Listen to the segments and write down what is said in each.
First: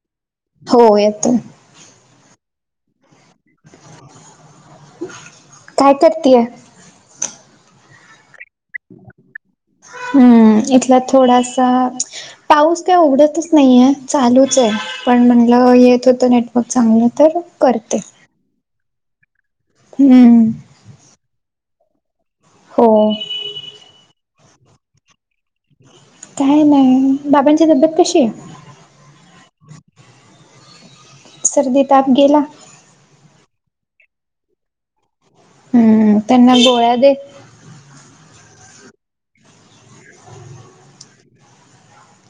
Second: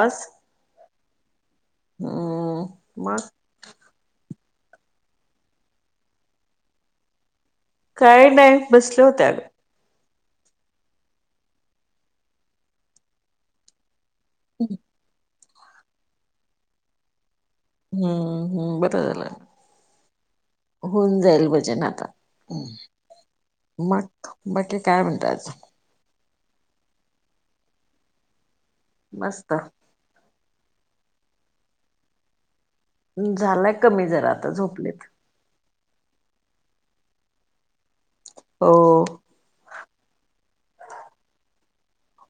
आस हो येतो. हम्म, मग? काय करती ये? काही नाही बसले होते अग. हम्म, इथला थोडासा पाऊस काय उघडतच नाहीये. चालूच आहे पण म्हणलं येत होत नेटवर्क चांगलं तर करते. हम्म, हम्म बर झाल. हम्म. होऊन जाईल भजन आता. हो. मग बाकी काय म्हणता अजून? काय नाही, बाबांची तब्येत कशी आहे? मस्त. सर्दी, ताप गेला? झालाय कमी जरा आता झोपलेत. हम्म, त्यांना गोळ्या दे. हो. [inaudible]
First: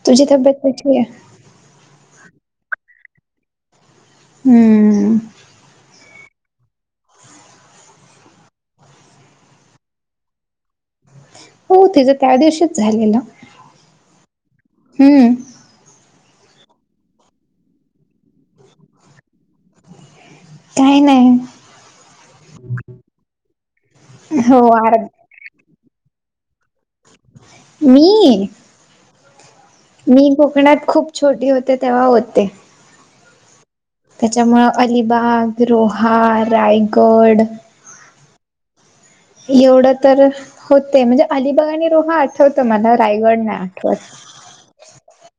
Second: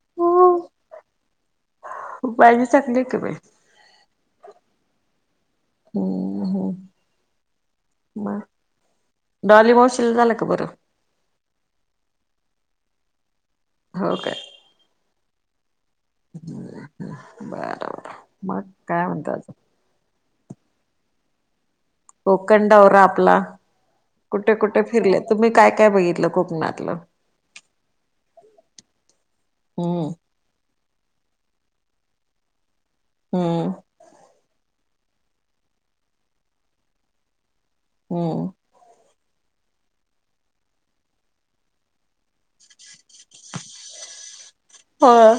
तुझी तब्येत कशी आहे? तु पाहिली चांगली आहे का बाई? हम्म. हम्म, हम्म डॉली मावशील झाल का बर? हो ते तर त्या दिवशीच झालेल. हो काय. हम्म. ह् बरं बरं मग काय म्हणता अजुन? काय नाही. कोकण दौरा आपला, कुठे हो कुठे आर फिरले तुम्ही काय काय बघितलं कोकणात? मी हम्म मी कोकणात खूप छोटी होते तेव्हा होते. हम्. त्याच्यामुळं अलिबाग, रोहा, रायगड हम् एवढं तर होते म्हणजे अलिबाग आणि रोहा आठवतं मला रायगड नाही आठवतं. होय.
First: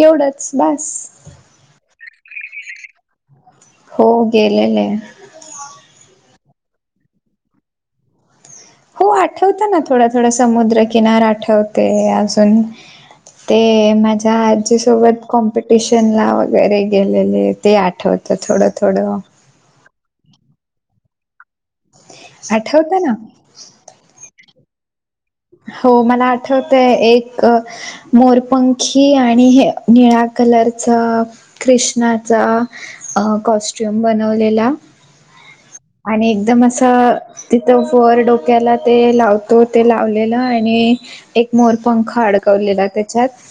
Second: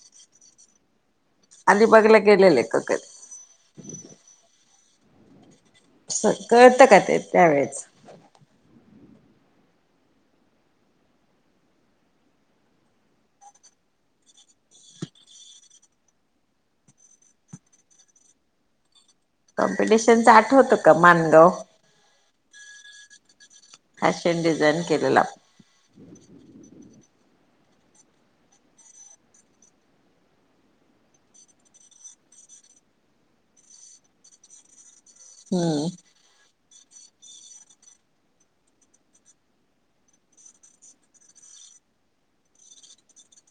एवढंच बास. अलीबागला गेलेले का कधी? हो गेलेले. स कळतं का ते त्यावेेळेचं? हो आठवत ना थोडं थोडं समुद्रकिनार आठवतंय अजून ते माझ्या आजीसोबत कॉम्पिटिशनला वगैरे गेलेले ते आठव त थोडं थोडं. कॉम्पिटिशनच आठवतो का मानगाव? आठवतं ना. फॅशन डिझाईन केलेला हो मला आठवतंय एक मोरपंखी आणि हे निळा कलरचं कृष्णाचा कॉस्ट्युम बनवलेला हम्म. आणि एकदम असं तिथं वर डोक्याला ते लावतो ते लावलेलं आणि एक मोरपंख अडकवलेला तेच्यात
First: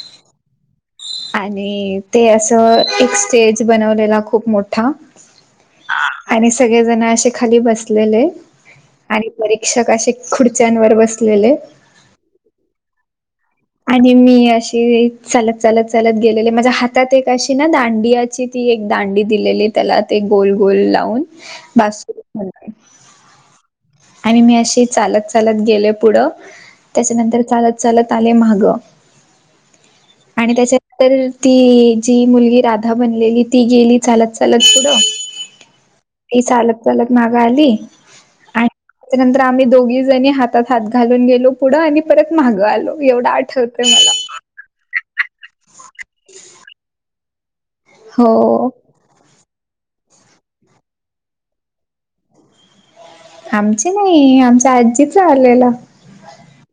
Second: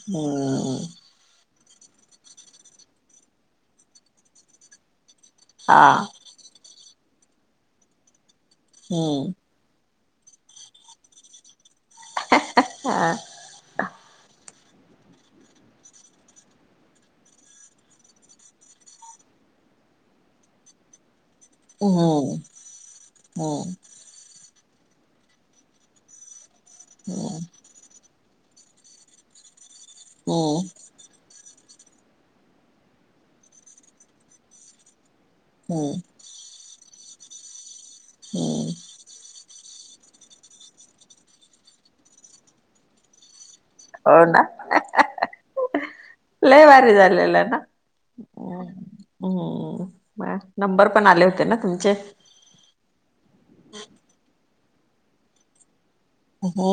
हमम आणि ते असं एक स्टेज बनवलेला खुप मोठा हा आणि सगळे जण असे खाली बसलेले आणि हम्म वर एक शिक्षक असे खुर्च्यांवर बसलेले हाहा हा. आणि मी अशी चालत चालत चालत गेलेले माझ्या हातात एक अशी ना दांडियाची ती एक दांडी दिलेली त्याला ते गोल गोल लावून बासुरी हम्म म्हणुन. हम्म आणि मी अशी चालत चालत गेले पुढं हम्म त्याच्यानंतर चालत चालत आले मा ग आणि हम्म त्याचे तर ती जी मुलगी राधा बनलेली ती गेली चालत चालत पुढं हम् ही चालत चालत माग आली. आणि हम् त्यानंतर आम्ही दोघी जणी हातात हात घालून गेलो पुढं आणि परत मागं आलो एवढं आठव हो नां लंय भारी झालेलं नां अं हो हम्मं नंबर पणं आले होते नां तुमचे आमची नाहीं आमच्यां आजीच आलेलं हो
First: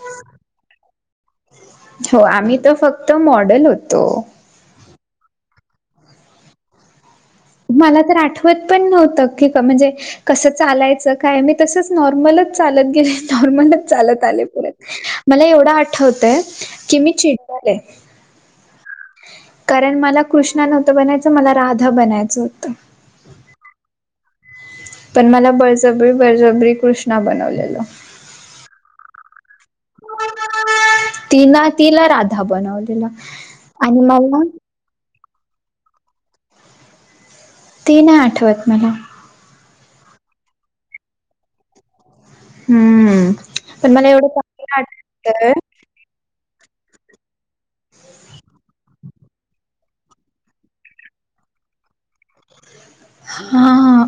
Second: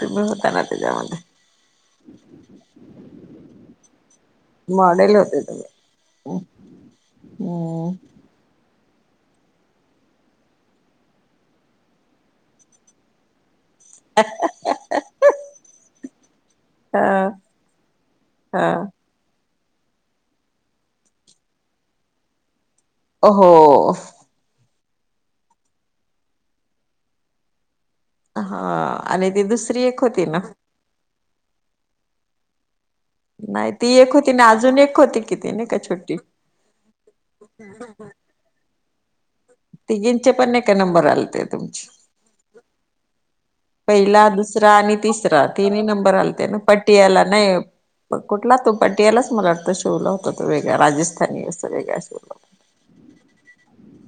तुम्हीं होतां नां त्यांच्यामध्यें हो आम्हीं तरं फक्तं मॉडेल होतो मॉडेल होते तुंम्ही मलां तरं आठवतं पणं नव्हतं की म्हणजे कसं चालायचं कायं मी तसंच नॉर्मलच चालतं गेले नॉर्मल चालतं आलेत मलां एवढं आठवतंय की मी चिडले हां कारणं मलां कृष्णा नव्हतं बनायचं मलां राधा बनायचं होतं हो हो पणं मलां बळजबरी बळजबरी कृष्णा बनवलेल हां आणि ती दुसरी एक होती नां तिनां तिलां राधा बनवलेला नाहीं ती एक होती नाहीं अजूंन एक होती किती नाहीं कां छोटी ते नाहीं आठवतं मलां तिघींचे पणं एकां नंबर आलेते तुमचे हम्म. पण मला एवढं पहिला दुसंरा चांगलं आणि तिसंरा आठवतंय तीनही नंबर आलते नां पट्टी यांला नाहीं पं कुठंला तो पटियालाच मलां वाटतं शेवलां होताो तो वेगळां राजस्थनी असं वेगळां शेवला हां हां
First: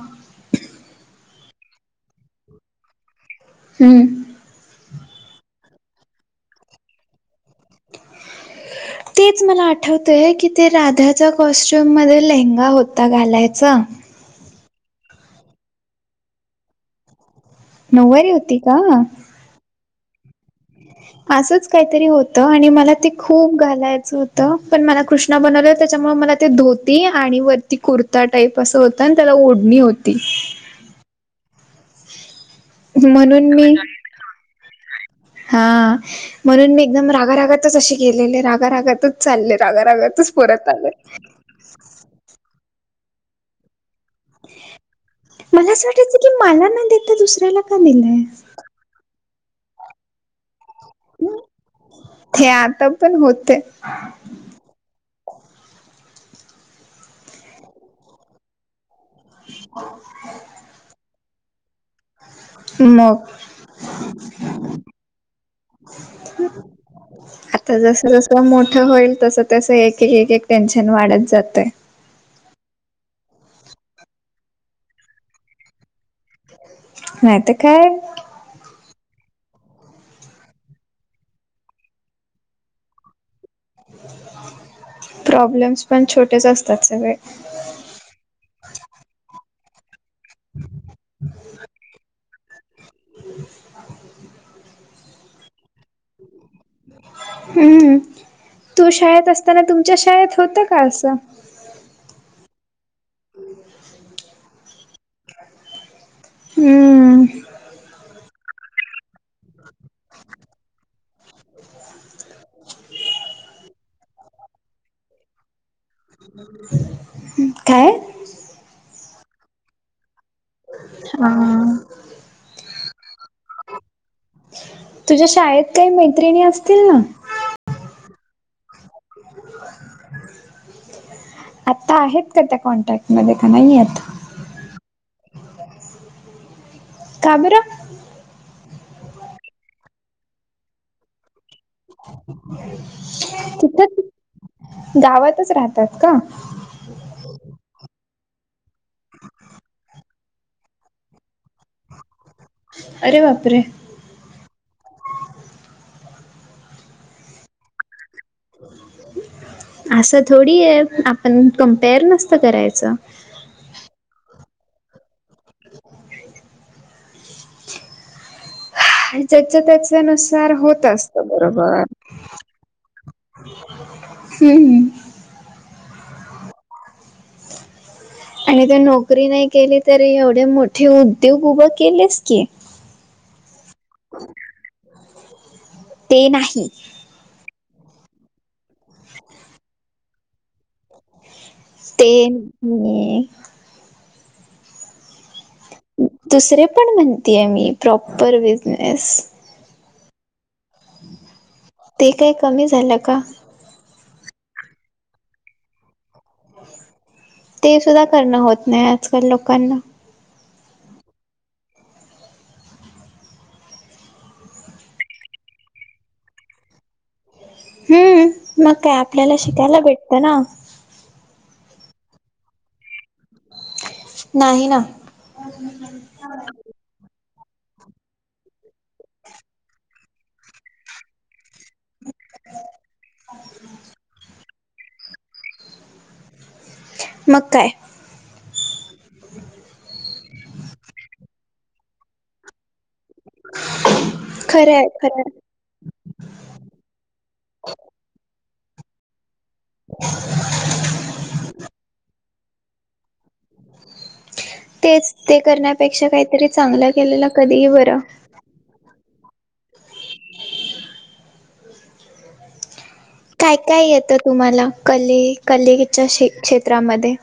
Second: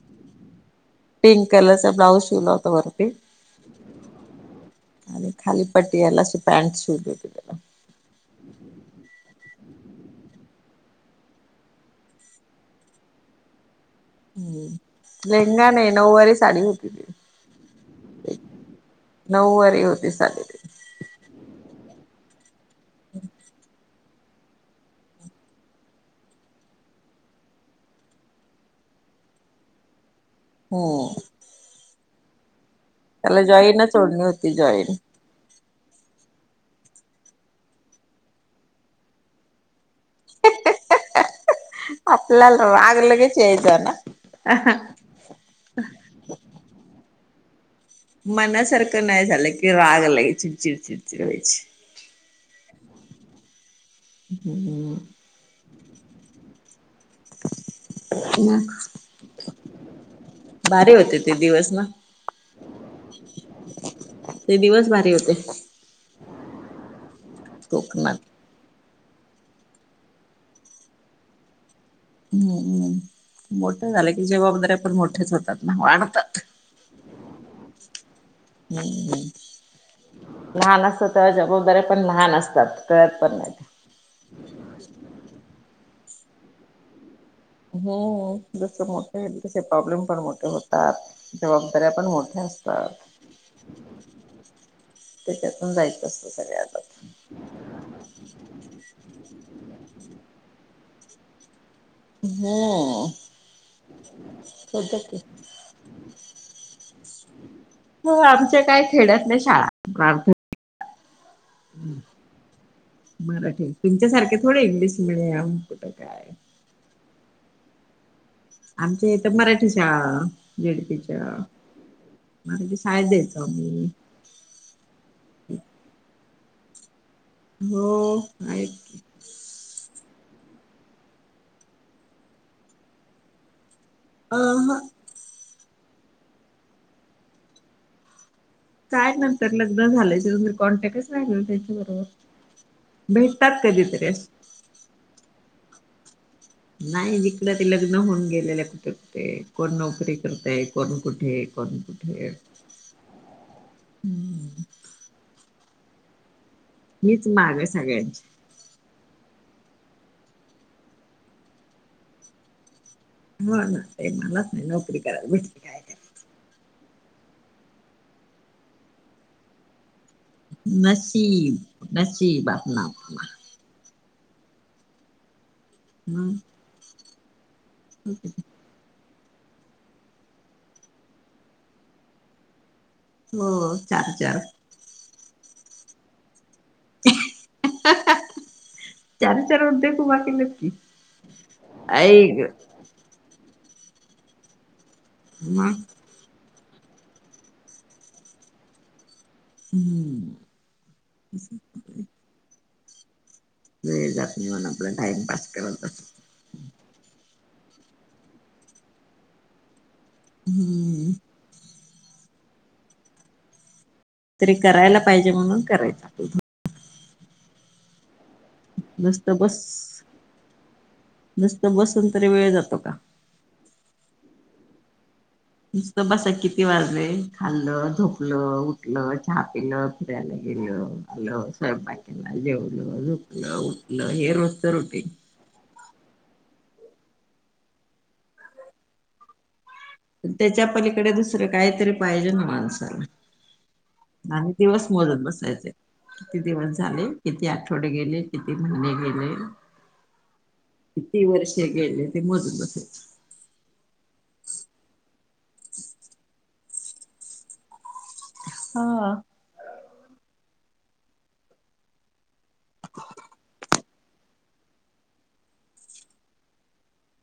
पिंक कलरंचा ब्लाउज शिवलां होतां वरंती हम्मं आणि खांली पटीला पॅट शूंट हं तेचं मलां आठवतंय ते कॉस्ट्युम मध्यें लेहंगा होतां घालांयचा हम्मं लेहंगा नाहीं नऊवारी सांडी होती ती नऊवारी होती कां नऊ वारी होती सांडी ति असंच कांहीतरी होतं आणि मलां ते खूंप घालायचं होतं पणं मलां कृष्णा बनवले हो त्यांच्यामुळे मलां ते धोती आणि वरती कुर्ता टाईप असं होतं आणि त्यांला ओढणी होती हो त्यांला म्हणून जॉईन ओढणी होती जॉईन हां म्हणूंन मी एकदंम रागांरगांतचंन असे केेलेले रागांरगांतचं चालले रागांरगांत तुचं पोरांत आलां आहे आपणं आपल्यांला आम्हीं लंगेत यांयच नां मलां असं वाटायचं की मलां नां देतां दुसऱ्यांला मनांसारखं नाहीं झालं की रांग लां चिडचिडचिड ते आंता पणं होतं आहे ह्मं भारी होते ते दिवसं नां मंग ते हं दिवस भारी होते आता कोकणात. जसं जसं मोठं होईल तस तस एक एक एक टेन्शन वाढत जातय. हम्म् मोठं झालं की जबाबदाऱ्या पण मोठ्याच होतात ना वाढतात. नाहीतर काय? हम्म लहान असतात तेव्हा जबाबदाऱ्या पण लहान असतात कळत पण नाही. प्रॉब्लेम्स पण छोटेच असतात सगळे. हम् जस मोठे होईल तसे प्रॉब्लेम पण मोठे होतात. जबाबदाऱ्या पण मोठ्या असतात. [inaudible] त्यांच्यातून जायचं असतं सगळ्यांना हम्म तो शाळेत असताना तुमच्या शाळेत होतं का असं हो होतं की हम्म हो आमच्या काय खेड्यातल्या शाळा प्रार्थ मराठी तुमच्यासारखे थोडे इंग्लिश मिडीयम काय काय आमच्या इथं मराठी शाळा जे. ड. पी. च्या हा शाळेत जायाचो आम्ही तुझ्या शाळेत काही मैत्रिणी असतील ना हो आहेत. [inaudible] आता आहेत का त्या कॉन्टॅक्टमध्ये का नाहीयत. अहं का बरं काय नंतर लग्न झालंय त्याचं कॉन्टॅक्टच नाही मिळतं. कधीतरी तिथं अस गावातच राहतात का नाही जिकडं ते लग्न होऊन गेलेलं कुठे कुठे कोण नोकरी करतय कोण कुठे बरं ठिक आहे. अरे बापरे हम्म मिच माग आहे सगळ्यांच्या असं थोडी आहे, आपण कम्पेअर नसतं करायचं हा ना ते मलाच नाही नोकरी करायला भेटली काय जेच्या त्यांच्या नुसार होतं असतं नशीब बरोबर नशीब आपलं आपलं हम्म ह हम् ओके आणि ते नोकरी नाही केली तरी एवढे मोठे उद्योग उभं केलेस की हो चार चार ते नाही. हं हहहं चार चार उद्योग उभे केलेत की ते ऐक मग दुसरे पण म्हणतीय मी प्रॉपर बिझनेस. हम्. [inaudible] ते काही कमी झालं का? वेळ जात नाही म्हण आपला टाइमपास करत असत. ते सुद्धा करणं होत नाही आजकाल लोकांना. हम्म. तरी करायला पाहिजे म्हणून करायचं. हम्म मग काय आपल्याला नुसतं बस शिकायला भेटतं ना. नुसतं बसून तरी वेळ जातो का? नाही ना. नुसतं बसा किती वाजले? खाल्लं, झोपलं, उठलं, चहा पिण, फिरायला गेलं, आलं. स्यवपाक, बाक्याला जेवलं, झुकलं, उठलं हे रोजच रुटीन. मग काय? त्याच्या पलीकडे दुसरं काहीतरी पाहिजे ना माणसाला. नाही खरं दिवस आहे खरं मोजत आहे बसाले होते. किती दिवस झाले, किती आठवडे गेले, किती महिने गेले. [inaudible] किती वर्षे गेले ते मोजून बसे तेच ते करण्यापेक्षा काहीतरी चांगलं केलेलं कधीही बरं. हा. काय काय येतं तुम्हाला कले कलेच्या क्षेत्रामध्ये?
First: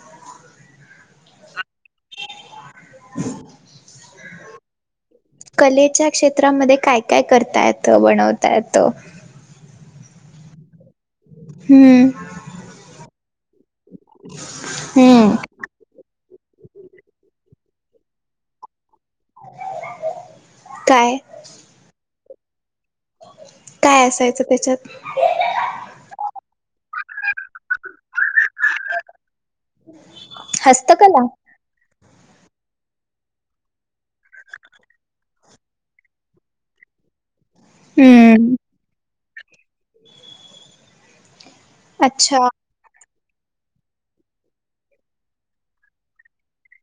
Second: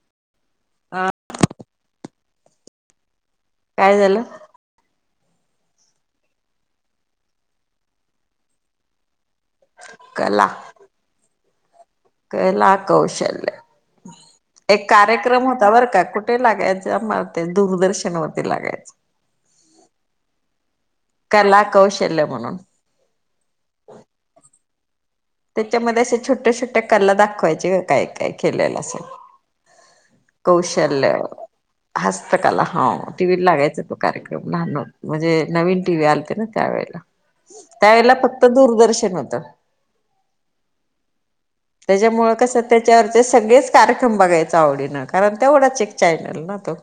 [inaudible] काय झालं? कलेच्या क्षेत्रामध्ये काय-काय करता येतं बनवता येत? कला. हम्. कला कौशल्य एक हम्म कार्यक्रम होता बर का कुठे लागायचं ते? दूरदर्शनवरती लागायचं. [inaudible] काय? कला कौशल्य म्हणून. काय असायचं त्याच्यात? त्याच्यामध्ये असे छोट्या-छोट्या कला दाखवायचे काय-काय केलेलं असेल. [inaudible] कौशल्य. हस्तकला हस्तकाला हम्म टी व्ही लागायचा तो कार्यक्रम लहान होतो, म्हणजे नवीन टीव्ही आलते ना त्यावेेळेला. त्यावेळेला फक्त हम्म दूरदर्शन होतं. त्याच्यामुळे अच्छा कसं त्याच्यावरचे सगळेच कार्यक्रम बघायचा आवडीन. कारण तेवढाच एक चॅनल ना तो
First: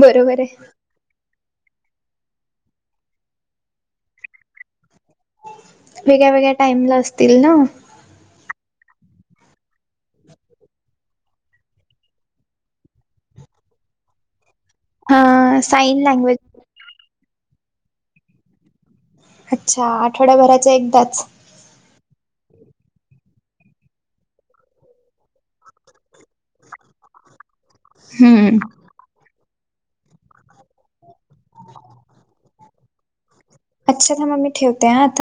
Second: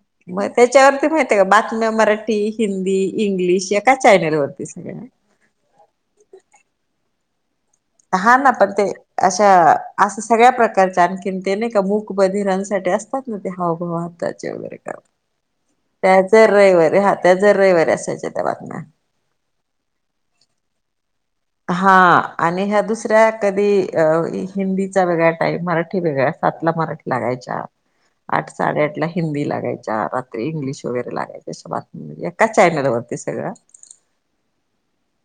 बरोबर मग आहे. त्याच्यावरती माहिती [inaudible] बातम्या मराठी, हिंदी, इंग्लिश एका चॅनलवरती सगळ्यां. वेगळ्या-वेगळ्या टाईमला असतील ना. हा ना, पण ते अशा असं सगळ्या प्रकारचे आणखीन ते नाही का मूक बधिरांसाठी असतात. नि ते हाव-भाव आत्ताच्या वगैरे. हा साईन त्या लँग्वेज जर रविवारी हा त्या जर रविवारी असायच्या त्या बातम्या. अच्छा आठवड्याभराच्या एकदाच. हा आणि ह्या दुसऱ्या कधी अ हिंदीचा वेगळा टाईम, मराठी वेगळा सातला मराठी लागायच्या, आठ हम्म. साडेआठ ला हिंदी लागायच्या, रात्री इंग्लिश वगैरे लागायच्या, अशा बातम्या एकाच चॅनलवरती सगळं. अच्छा मग मी ठेवते हा आता